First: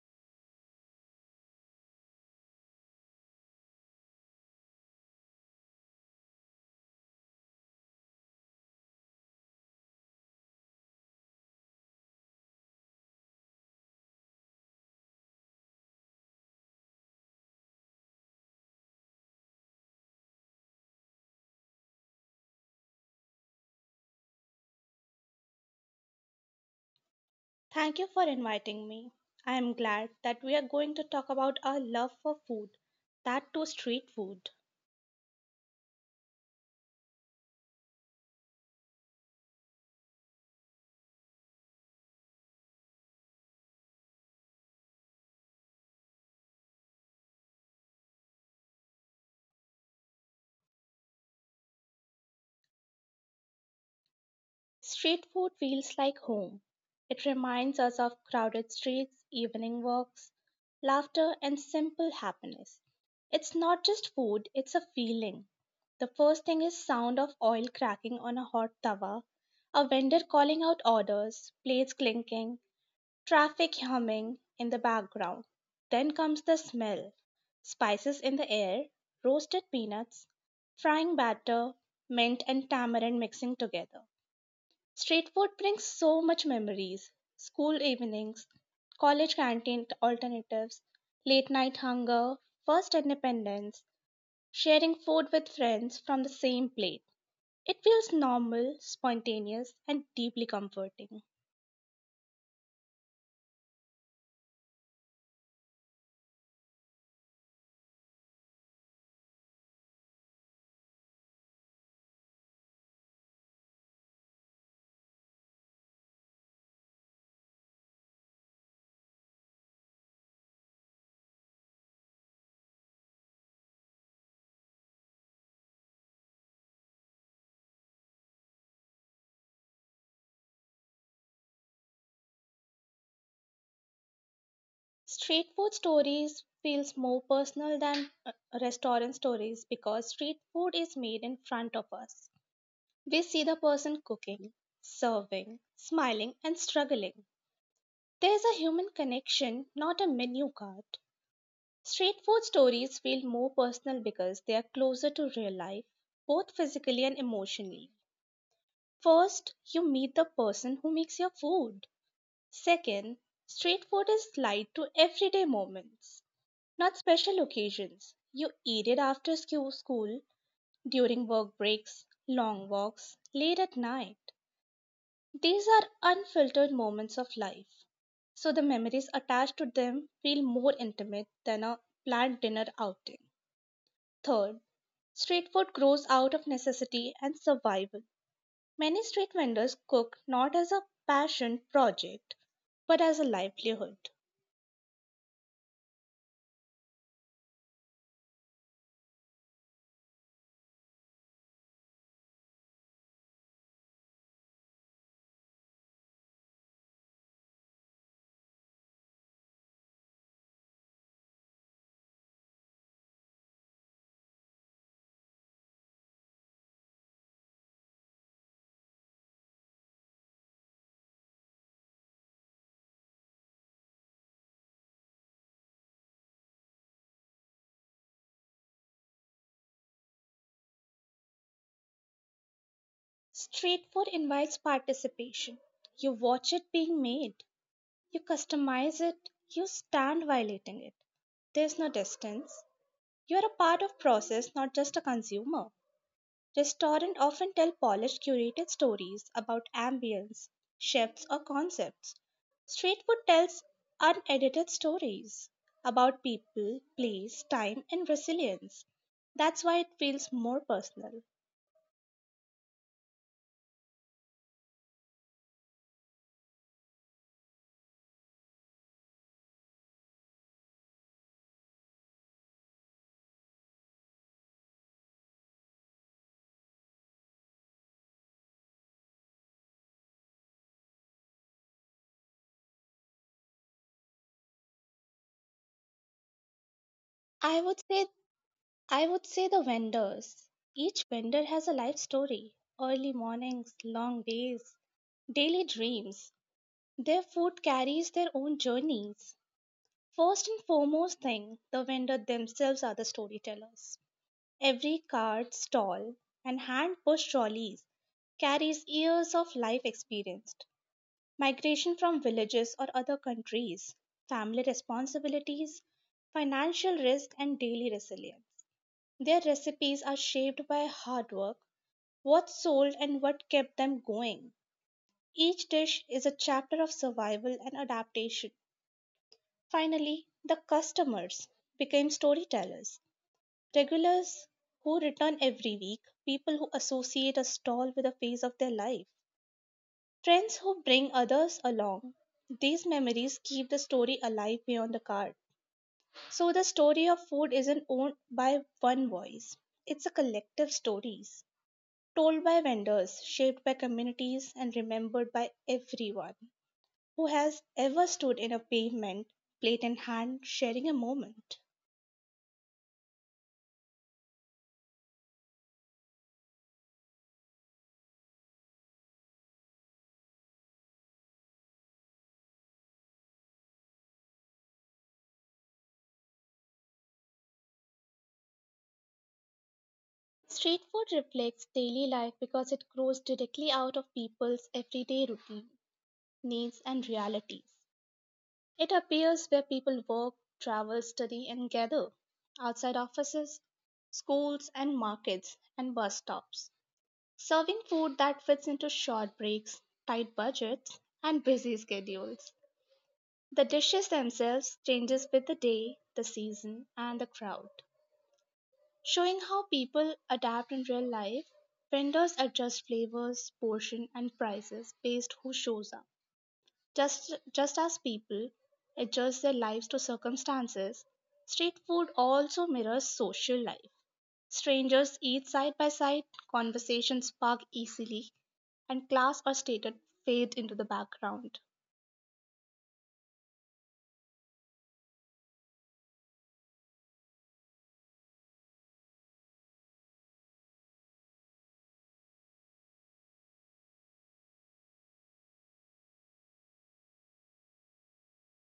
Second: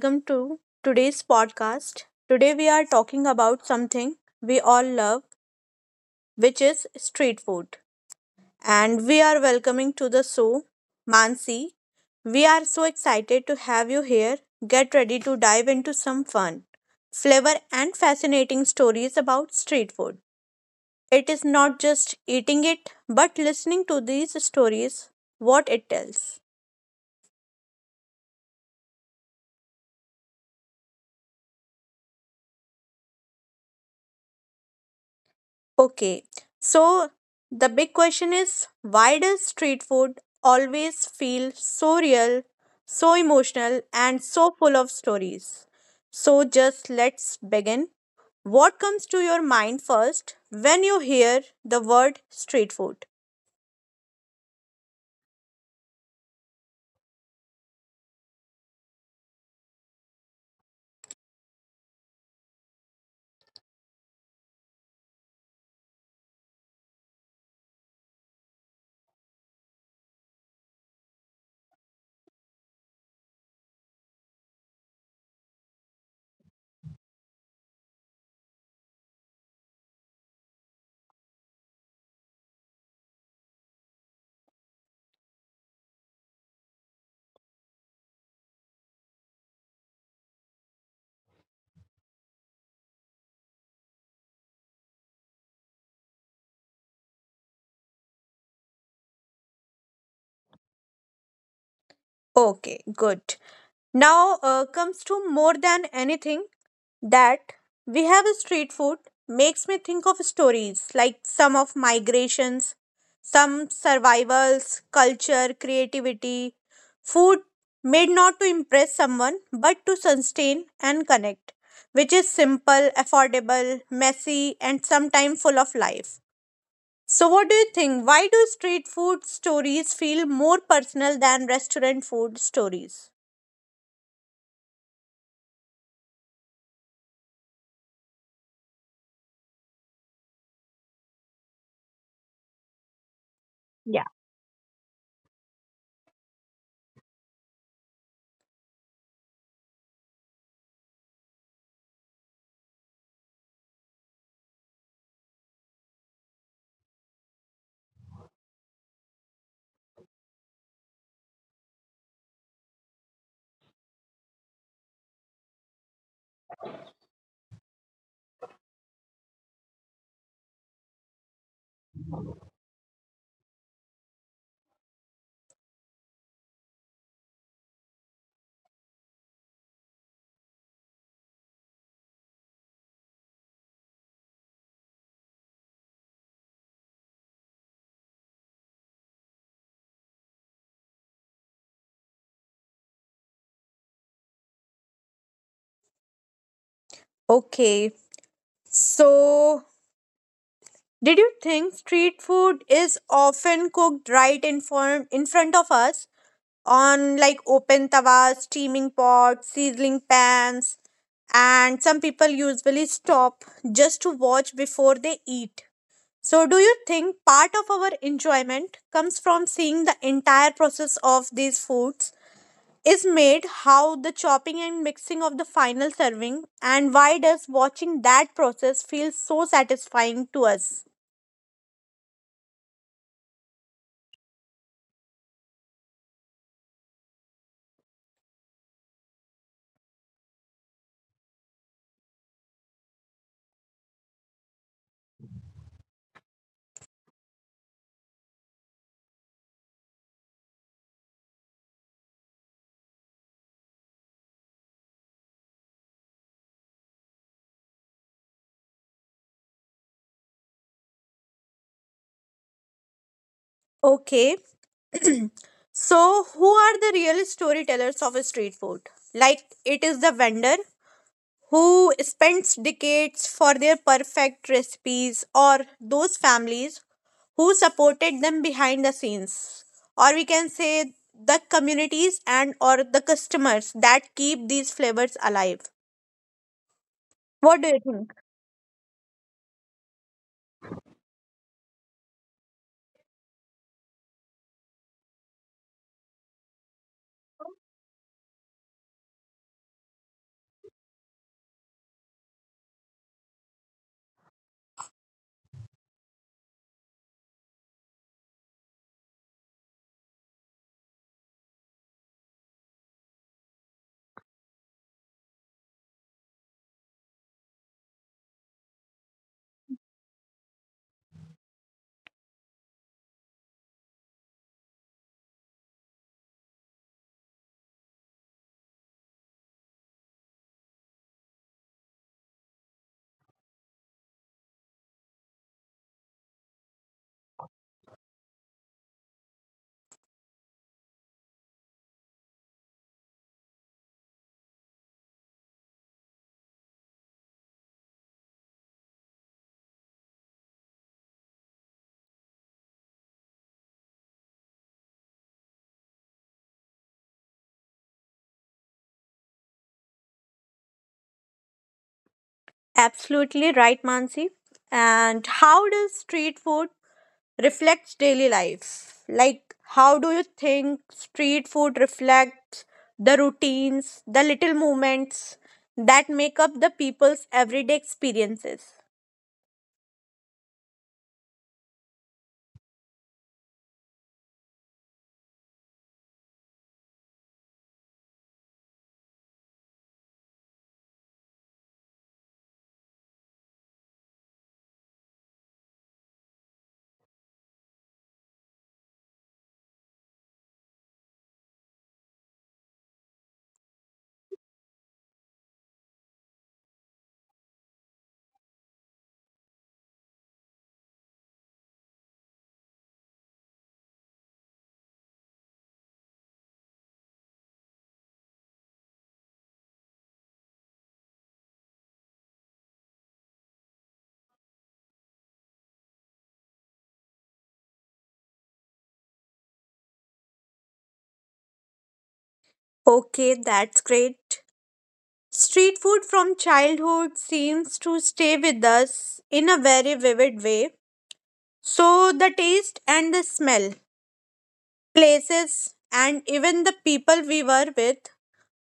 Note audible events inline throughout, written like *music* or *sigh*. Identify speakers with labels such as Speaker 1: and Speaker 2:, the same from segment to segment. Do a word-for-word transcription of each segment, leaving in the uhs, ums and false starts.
Speaker 1: welcome to today's podcast. Today we are talking about something we all love, which is street food. And we are welcoming to the show Mansi. We are so excited to have you here. Get ready to dive into some fun, flavor, and fascinating stories about street food. It is not just eating it, but listening to these stories, what it tells.
Speaker 2: Thank you for inviting me. I am glad that we are going to talk about our love for food, that too street food.
Speaker 1: Okay, so the big question is why does street food always feel so real, so emotional, and so full of stories? So, just let's begin. What comes to your mind first when you hear the word street food?
Speaker 2: Street food feels like home. It reminds us of crowded streets, evening walks, laughter, and simple happiness. It's not just food, it's a feeling. The first thing is sound of oil cracking on a hot tawa, a vendor calling out orders, plates clinking, traffic humming in the background. Then comes the smell. Spices in the air, roasted peanuts, frying batter, mint and tamarind mixing together. Street food brings so much memories. School evenings, college canteen alternatives, late night hunger, first independence, sharing food with friends from the same plate. It feels normal, spontaneous, and deeply comforting.
Speaker 1: Okay, good. Now uh, comes to more than anything that we have a street food makes me think of stories like some of migrations, some survivals, culture, creativity. Food made not to impress someone but to sustain and connect, which is simple, affordable, messy, and sometimes full of life. So, what do you think? Why do street food stories feel more personal than restaurant food stories?
Speaker 2: Street food stories feels more personal than uh, restaurant stories because street food is made in front of us. We see the person
Speaker 1: Yeah.
Speaker 2: cooking, serving, smiling and struggling. There's a human connection, not a menu card. Street food stories feel more personal because they are closer to real life, both physically and emotionally. First, you meet the person who makes your food. Second, street food is light to everyday moments. Not special occasions. You eat it after scho- school, during work breaks, long walks, late at night. These are unfiltered moments of life. So the memories attached to them feel more intimate than a planned dinner outing. Third, street food grows out of necessity and survival. Many street vendors cook not as a passion project but as a livelihood.
Speaker 1: Okay, so, did you think street food is often cooked right in front in front of us on like open tawas, steaming pots, sizzling pans, and some people usually stop just to watch before they eat. So, do you think part of our enjoyment comes from seeing the entire process of these foods? Is made, how the chopping and mixing of the final serving, and why does watching that process feel so satisfying to us?
Speaker 2: Street food invites participation. You watch it being made, you customize it, you stand while eating it. There's no distance. You are a part of process, not just a consumer. Restaurants often tell polished, curated stories about ambience, chefs, or concepts. Street food tells unedited stories about people, place, time, and resilience. That's why it feels more personal.
Speaker 1: Okay. *clears throat* So, who are the real storytellers of street food? Like, it is the vendor who spends decades for their perfect recipes, or those families who supported them behind the scenes, or we can say the communities and or the customers that keep these flavors alive.
Speaker 2: I
Speaker 1: What do you
Speaker 2: would say
Speaker 1: think?
Speaker 2: I would say the vendors. Each vendor has a life story, early mornings, long days, daily dreams. Their food carries their own journeys. First and foremost thing, the vendor themselves are the storytellers. Every cart, stall, and hand pushed trolleys carries years of life experienced migration from villages or other countries, family responsibilities, financial risk, and daily resilience. Their recipes are shaped by hard work, what sold, and what kept them going. Each dish is a chapter of survival and adaptation. Finally, the customers became storytellers, regulars who return every week, people who associate a stall with a phase of their life, friends who bring others along. These memories keep the story alive beyond the card. So, the story of food isn't owned by one voice, it's a collective stories, told by vendors, shaped by communities, and remembered by everyone who has ever stood in a pavement, plate in hand, sharing a moment.
Speaker 1: Absolutely right, Mansi. And how does street food reflect daily life? Like, how do you think street food reflects the routines, the little moments that make up the people's everyday experiences?
Speaker 2: Street food reflects daily life because it grows directly out of people's everyday routine, needs, and realities. It appears where people work, travel, study, and gather outside offices, schools, and markets, and bus stops, serving food that fits into short breaks, tight budgets, and busy schedules. The dishes themselves changes with the day, the season, and the crowd, showing how people adapt in real life. Vendors adjust flavors, portion, and prices based who shows up. Just just as people adjust their lives to circumstances, street food also mirrors social life. Strangers eat side by side, conversations spark easily, and class or status fade into the background.
Speaker 1: Okay, that's great. Street food from childhood seems to stay with us in a very vivid way. So, the taste and the smell, places, and even the people we were with.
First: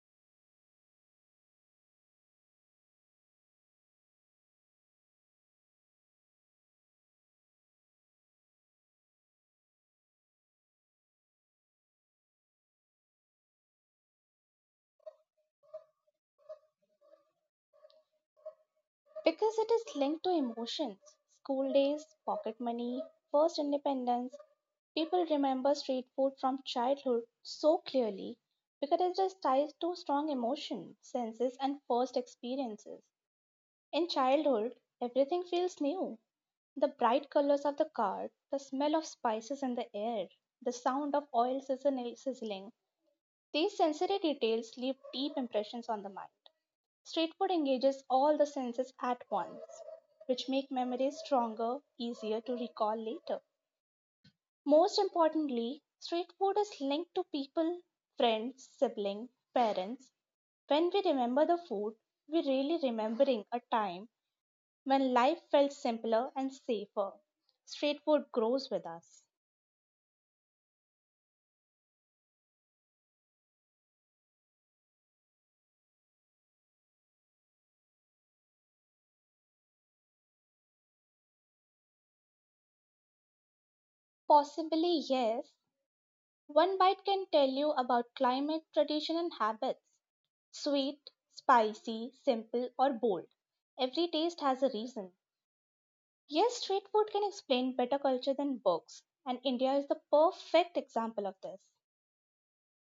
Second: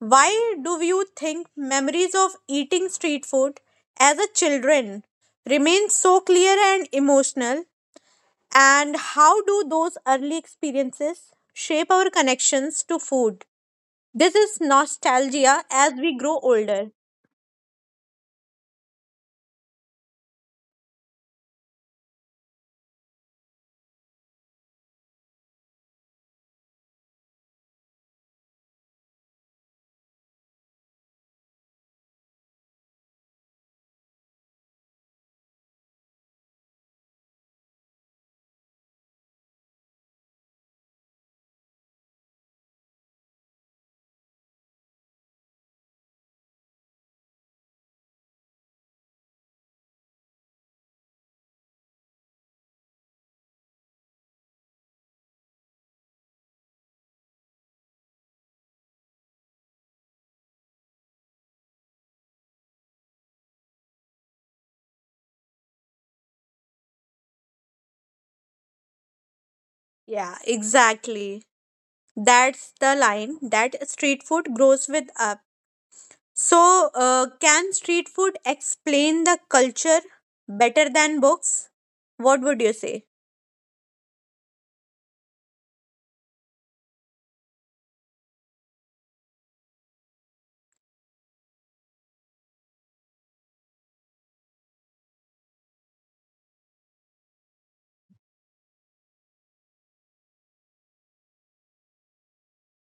Speaker 1: Why do you think memories of eating street food as a children remain so clear and emotional? And how do those early experiences shape our connections to food? This is nostalgia as we grow older.
Speaker 2: Because it is linked to emotions, school days, pocket money, first independence, people remember street food from childhood so clearly because it is tied to strong emotion, senses, and first experiences. In childhood, everything feels new. The bright colors of the cart, the smell of spices in the air, the sound of oil sizzling, sizzling, these sensory details leave deep impressions on the mind. Street food engages all the senses at once, which make memories stronger, easier to recall later. Most importantly, street food is linked to people, friends, siblings, parents. When we remember the food, we're really remembering a time when life felt simpler and safer. Street food grows with us.
Speaker 1: Yeah, exactly. That's the line that street food grows with us. So, uh, can street food explain the culture better than books? What would you say?
Speaker 2: Possibly, yes. One bite can tell you about climate, tradition, and habits. Sweet, spicy, simple, or bold. Every taste has a reason. Yes, street food can explain better culture than books, and India is the perfect example of this.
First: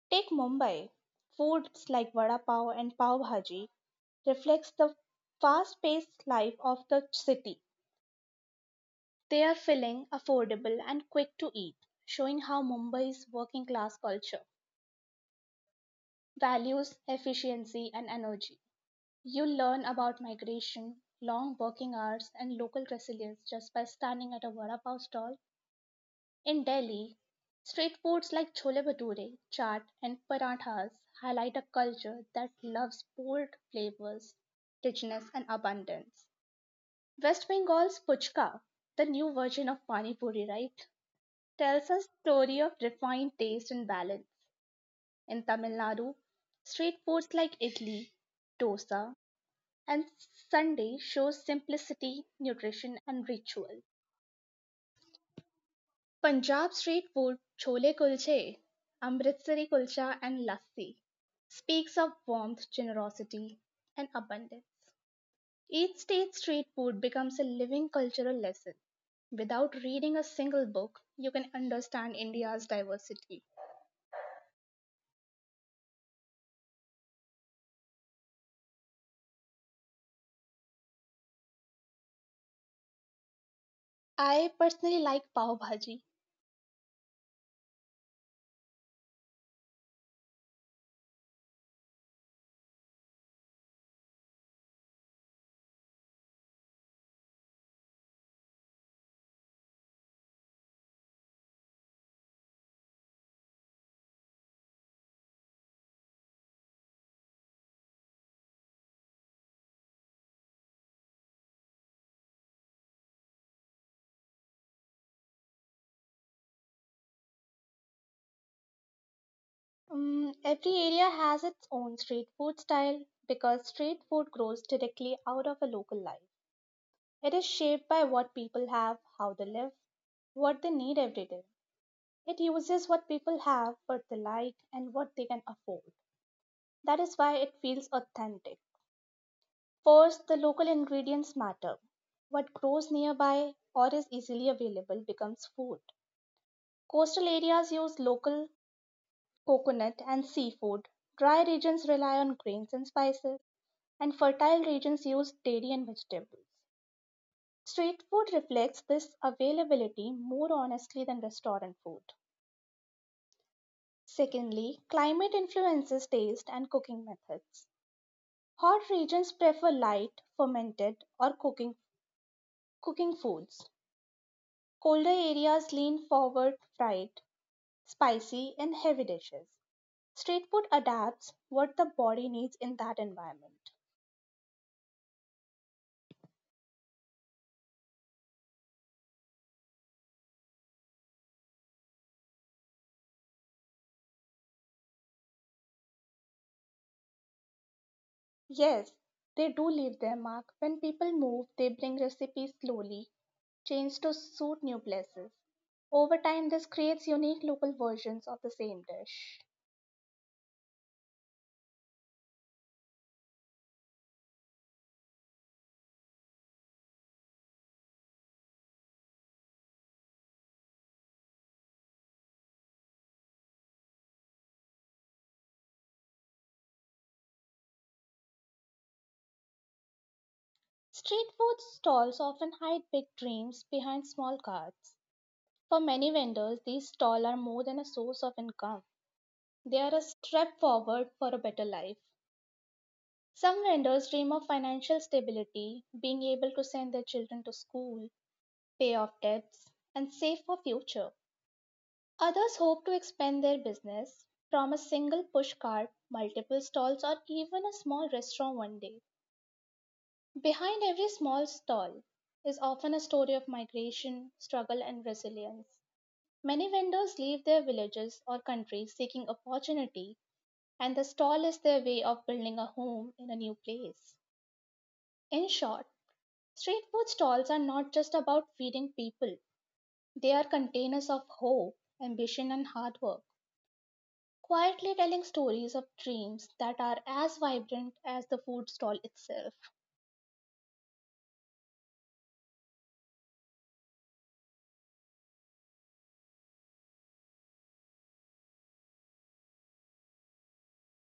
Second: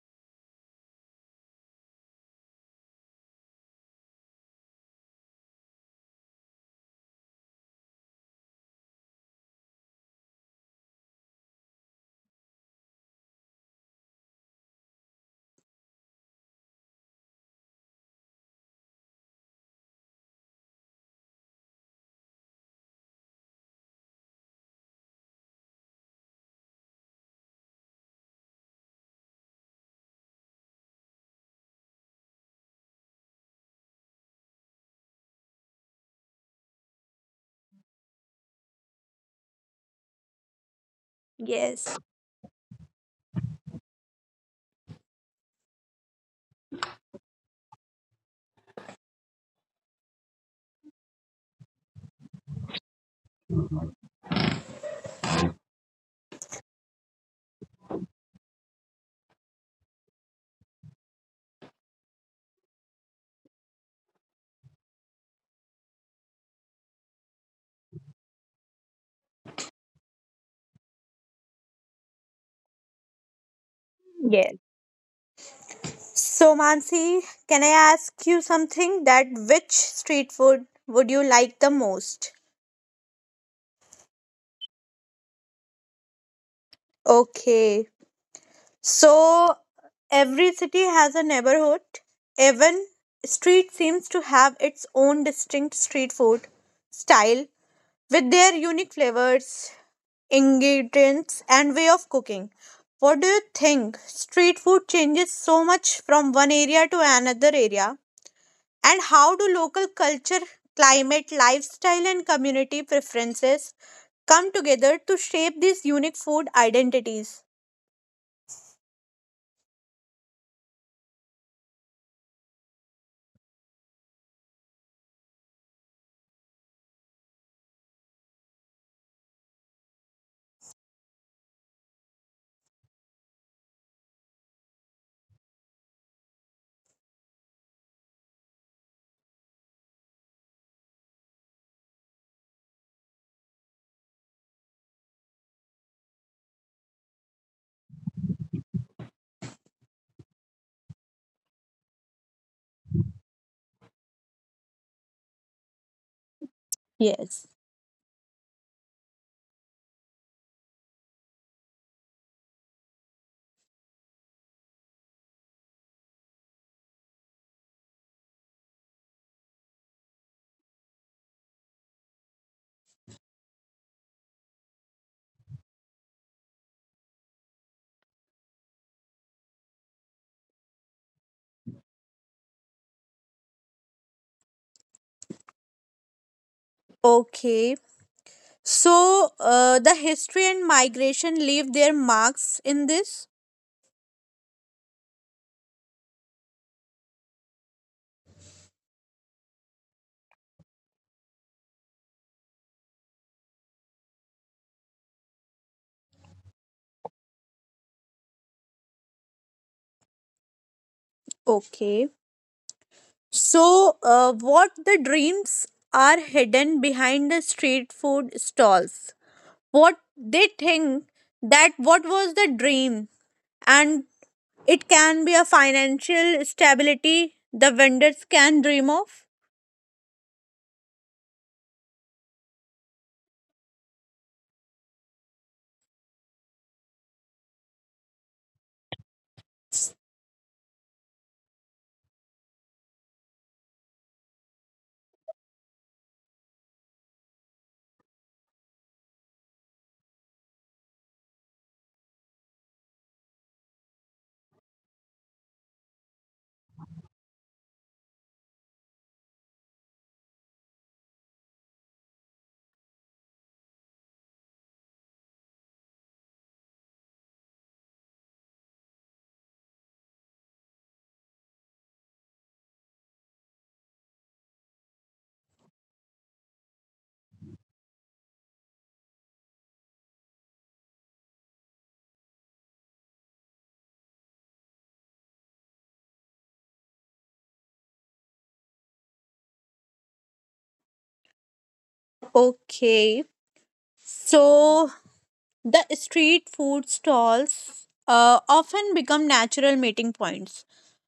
Speaker 2: Take Mumbai. Foods like vada pav and pav bhaji reflects the fast-paced life of the city. They are filling, affordable, and quick to eat, showing how Mumbai's working class culture values efficiency and energy. You'll learn about migration, long working hours, and local resilience just by standing at a vada pav stall. In Delhi, street foods like chole bhature, chaat, and parathas highlight a culture that loves bold flavors, richness, and abundance. West Bengal's puchka, the new version of pani puri, right? Tells
Speaker 1: Yes.
Speaker 2: a story of refined taste and balance. In Tamil Nadu, street foods like idli, dosa, and sundae show simplicity, nutrition, and ritual. Punjab street food chole kulche, Amritsari kulcha, and lassi speaks of warmth, generosity, and abundance. Each state street food becomes a living cultural lesson. Without reading a single book, you can understand India's diversity.
Speaker 1: Yes. So, Mansi, can I ask you something that which street food would you like the most?
Speaker 2: I personally like pav bhaji.
Speaker 1: Okay. So, every city has a neighborhood. Even street seems to have its own distinct street food style with their unique flavors, ingredients, and way of cooking. What do you think? Street food changes so much from one area to another area. And how do local culture, climate, lifestyle, and community preferences come together to shape these unique food identities?
Speaker 2: Mm, every area has its own street food style because street food grows directly out of a local life. It is shaped by what people have, how they live, what they need every day. It uses what people have, what they like, and what they can afford. That is why it feels authentic. First, the local ingredients matter. What grows nearby or is easily available becomes food. Coastal areas use local coconut, and seafood. Dry regions rely on grains and spices, and fertile regions use dairy and vegetables.
Speaker 1: Yes.
Speaker 2: Street food reflects this availability more honestly than restaurant food. Secondly, climate influences taste and cooking methods. Hot regions prefer light, fermented, or cooking, cooking foods. Colder areas lean forward fried, spicy, and heavy dishes. Street food adapts what the body needs in that environment.
Speaker 1: Okay. So, uh, the history and migration leave their marks in this?
Speaker 2: Yes, they do leave their mark. When people move, they bring recipes slowly, changed to suit new places. Over time, this creates unique local versions of the same dish.
Speaker 1: Okay. So, uh, what the dreams are hidden behind the street food stalls? What they think that what was the dream, and it can be a financial stability the vendors can dream of.
Speaker 2: Street food stalls often hide big dreams behind small carts. For many vendors, these stalls are more than a source of income, they are a step forward for a better life. Some vendors dream of financial stability, being able to send their children to school, pay off debts, and save for future. Others hope to expand their business from a single push cart, multiple stalls, or even a small restaurant one day. Behind every small stall is often a story of migration, struggle, and resilience. Many vendors leave their villages or countries seeking opportunity, and the stall is their way of building a home in a new place. In short, street food stalls are not just about feeding people, they are containers of hope, ambition, and hard work, quietly telling stories of dreams that are as vibrant as the food stall itself.
Speaker 1: Okay, so the street food stalls uh, often become natural meeting points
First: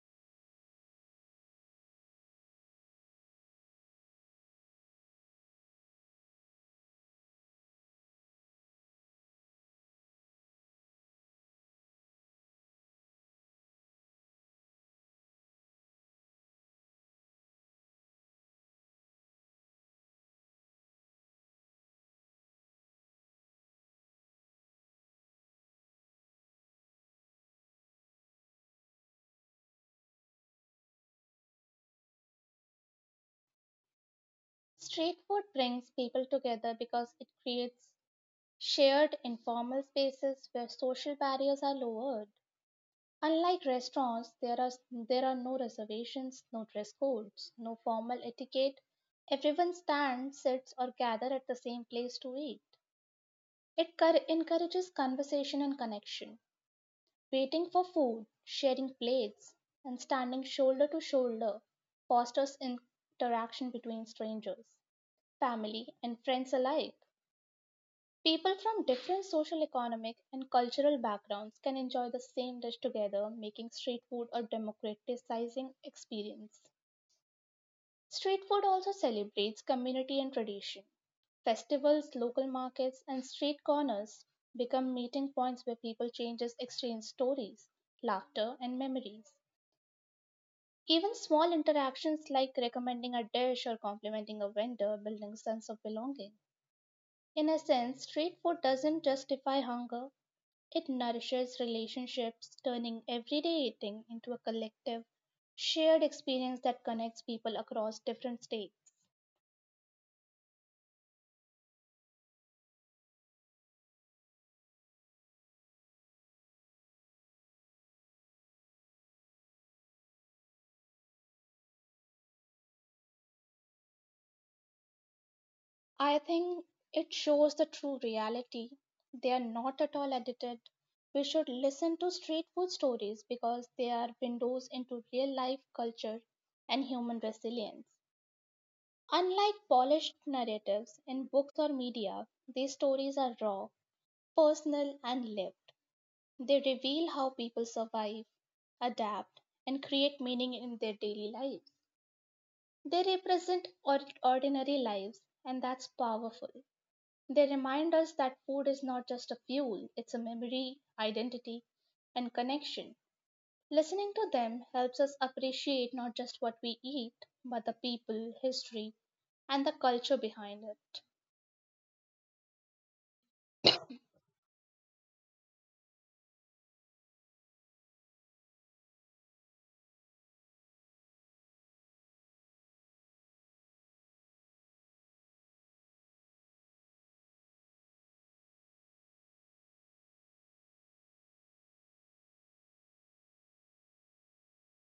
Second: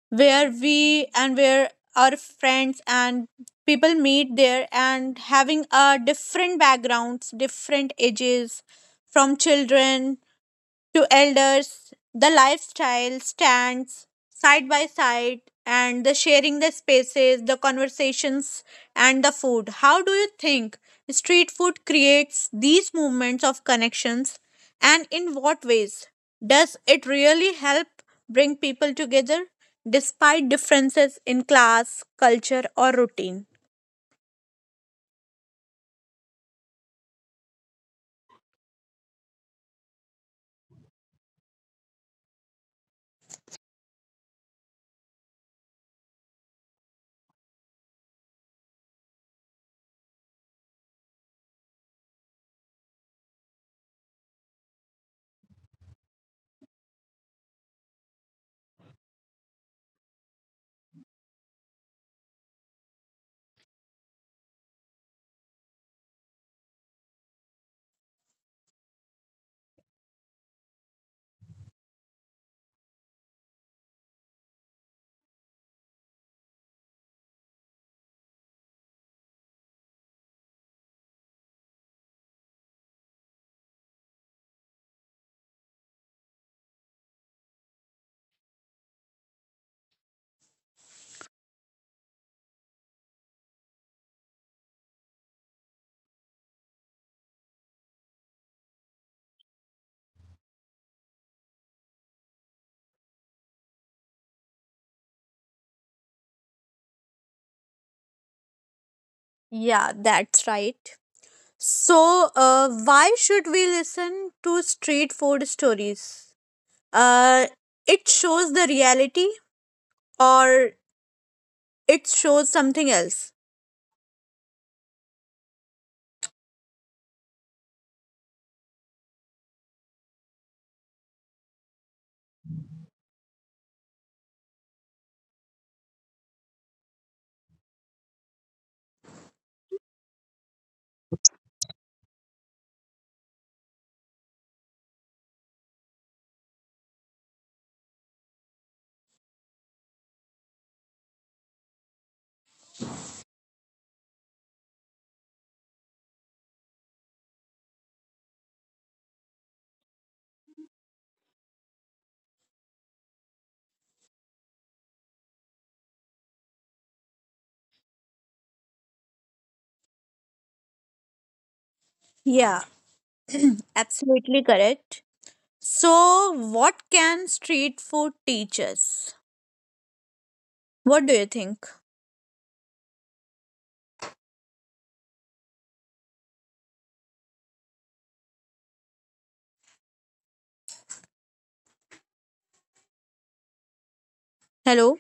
Speaker 1: where we and where our friends and people meet there and having uh, different backgrounds different ages from children to elders, the lifestyle stands side by side and the sharing the spaces, the conversations, and the food. How do you think street food creates these moments of connections and in what ways? Does it really help bring people together despite differences in class, culture, or routine?
Speaker 2: Street food brings people together because it creates shared informal spaces where social barriers are lowered. Unlike restaurants, there are there are no reservations, no dress codes, no formal etiquette. Everyone stands, sits or gather at the same place to eat. It cur- encourages conversation and connection. Waiting for food, sharing plates, and standing shoulder to shoulder fosters interaction between strangers, family, and friends alike. People from different social, economic, and cultural backgrounds can enjoy the same dish together, making street food a democratizing experience. Street food also celebrates community and tradition. Festivals, local markets, and street corners become meeting points where people changes exchange stories, laughter, and memories. Even small interactions like recommending a dish or complimenting a vendor building a sense of belonging. In a sense, street food doesn't justify hunger, it nourishes relationships, turning everyday eating into a collective, shared experience that connects people across different states.
Speaker 1: Yeah, that's right. So, uh, why should we listen to street food stories? uh it shows the reality or it shows something else?
Speaker 2: I think it shows the true reality. They are not at all edited. We should listen to street food stories because they are windows into real life culture and human resilience. Unlike polished narratives in books or media, these stories are raw, personal, and lived. They reveal how people survive, adapt, and create meaning in their daily lives. They represent or- ordinary lives, and that's powerful. They remind us that food is not just a fuel, it's a memory, identity, and connection. Listening to them helps us appreciate not just what we eat, but the people, history, and the culture behind it.
Speaker 1: Yeah. *clears throat* Absolutely correct. So what can street food teach us? What do you think? Hello?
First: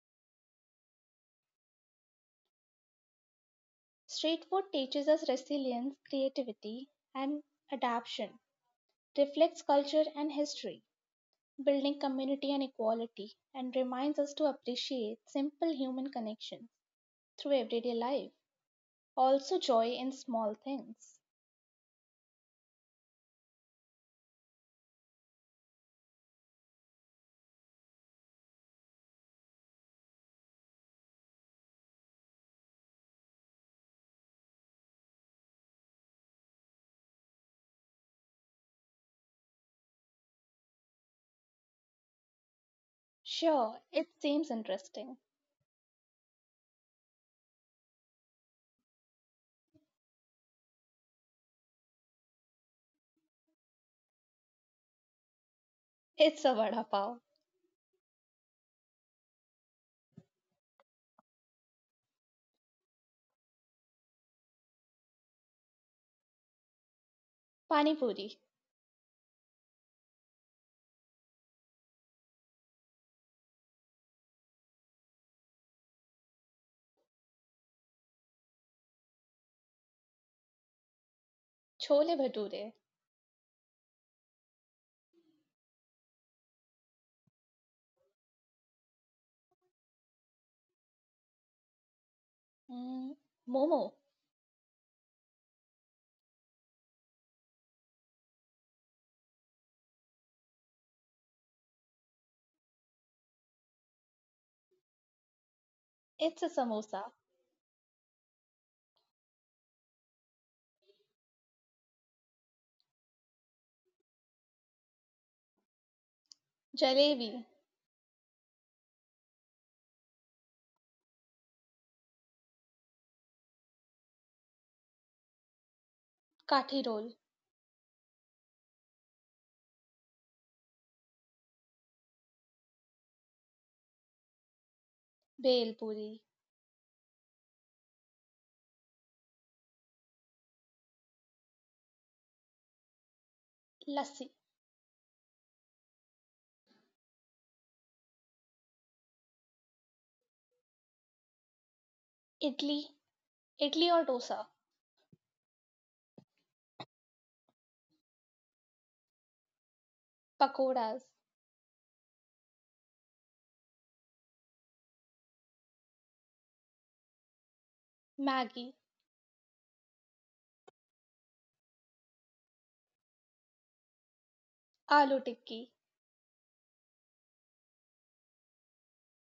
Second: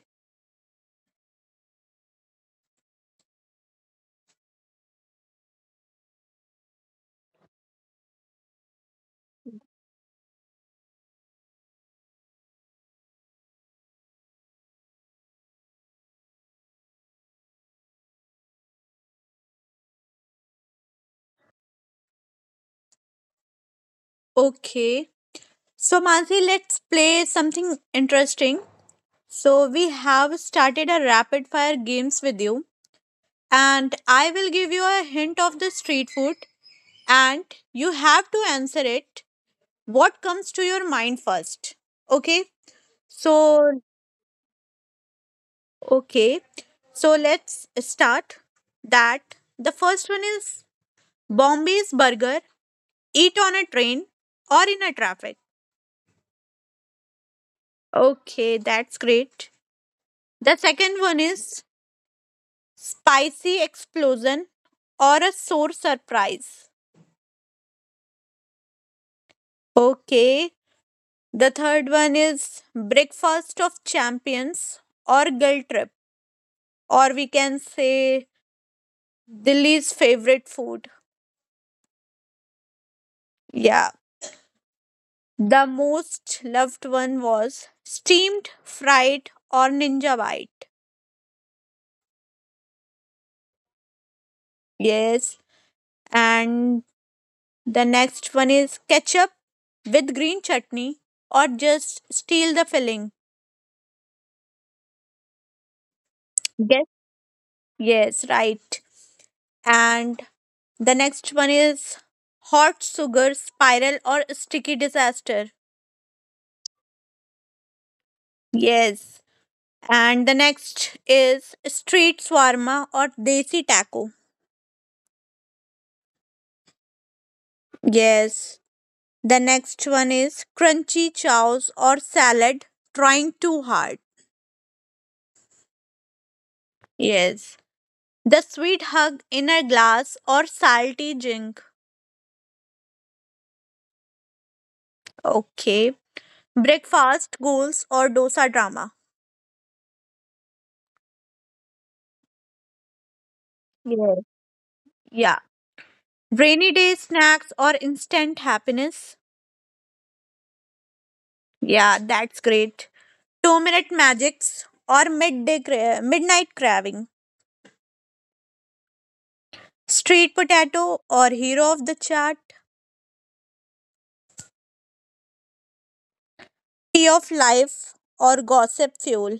Speaker 2: Street food teaches us resilience, creativity, and adaptation, reflects culture and history, building community and equality, and reminds us to appreciate simple human connections through everyday life. Also, joy in small things.
Speaker 1: Okay, so Mansi, let's play something interesting. So we have started a rapid fire games with you and I will give you a hint of the street food, and you have to answer it. What comes to your mind first? Okay. So,
Speaker 2: Sure, it seems interesting.
Speaker 1: okay. So let's start that. The first one is Bombay's burger, eat on a train or in a traffic.
Speaker 2: It's a vada pav,
Speaker 1: Okay, that's great. The second one is spicy explosion or a sore surprise.
Speaker 2: pani puri,
Speaker 1: Okay. The third one is breakfast of champions or guilt trip, or we can say Delhi's favorite food.
Speaker 2: chole bhature,
Speaker 1: Yeah. The most loved one was steamed, fried, or ninja bite.
Speaker 2: mm, momo.
Speaker 1: Yes. And the next one is ketchup with green chutney or just steal the filling.
Speaker 2: It's a
Speaker 1: Yes.
Speaker 2: samosa,
Speaker 1: Yes, right. And the next one is hot sugar spiral or sticky disaster.
Speaker 2: jalebi,
Speaker 1: Yes. And the next is street swarma or desi taco.
Speaker 2: kathi roll,
Speaker 1: Yes. The next one is crunchy chows or salad trying too hard.
Speaker 2: bhel puri,
Speaker 1: Yes. The sweet hug in a glass or salty drink.
Speaker 2: lassi,
Speaker 1: Okay. Breakfast goals or dosa drama.
Speaker 2: idli, idli or
Speaker 1: Yes.
Speaker 2: dosa.
Speaker 1: Yeah. Rainy day snacks or instant happiness.
Speaker 2: Pakoras,
Speaker 1: Yeah, that's great. Two minute magics or midday cra- midnight craving.
Speaker 2: Maggi,
Speaker 1: Street potato or hero of the chart.
Speaker 2: Aloo Tikki,
Speaker 1: Tea of life or gossip fuel.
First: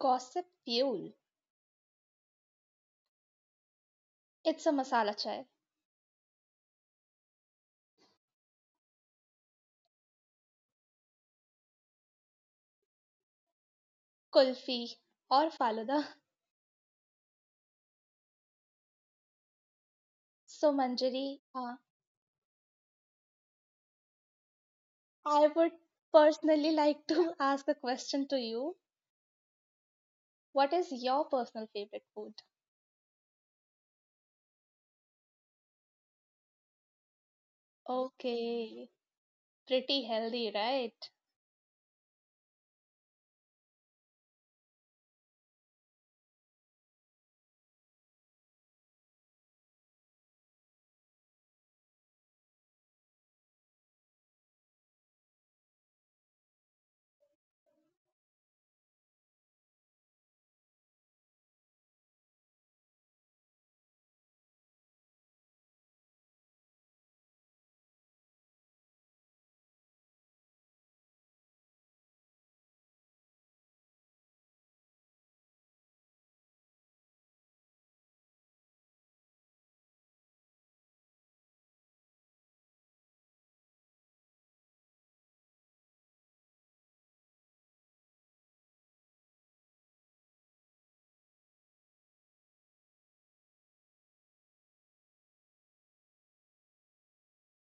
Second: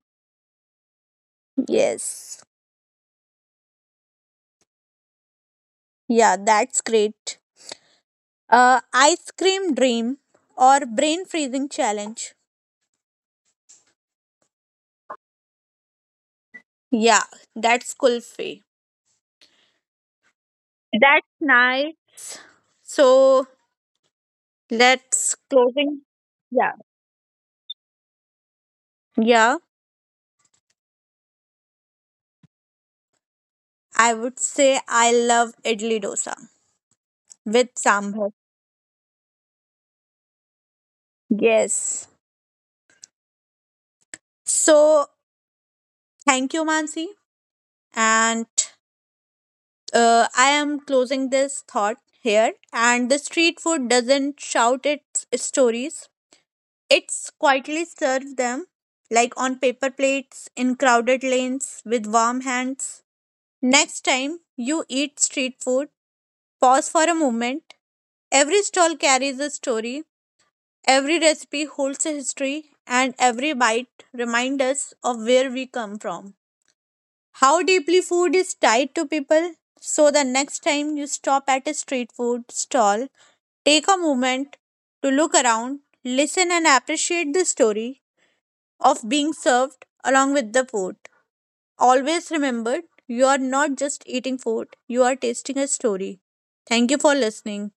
Speaker 2: gossip fuel.
Speaker 1: Yes.
Speaker 2: It's a masala chai,
Speaker 1: Yeah, that's great. Uh, ice cream dream or brain freezing challenge.
Speaker 2: kulfi, or faluda.
Speaker 1: Yeah, that's Kulfi.
Speaker 2: So,
Speaker 1: That's
Speaker 2: Manjari, uh,
Speaker 1: nice. So let's
Speaker 2: I would
Speaker 1: closing.
Speaker 2: personally
Speaker 1: Yeah.
Speaker 2: like to *laughs* ask a question to you.
Speaker 1: Yeah.
Speaker 2: What is your personal favorite food?
Speaker 1: I would say I love idli dosa with sambar.
Speaker 2: Okay, pretty healthy, right?
Speaker 1: Yes. So thank you, Mansi, and uh, I am closing this thought here. And the street food doesn't shout its stories; it's quietly served them, like on paper plates in crowded lanes with warm hands. Next time you eat street food, pause for a moment. Every stall carries a story, every recipe holds a history, and every bite reminds us of where we come from. How deeply food is tied to people. So, the next time you stop at a street food stall, take a moment to look around, listen, and appreciate the story of being served along with the food. Always remember, you are not just eating food, you are tasting a story. Thank you for listening.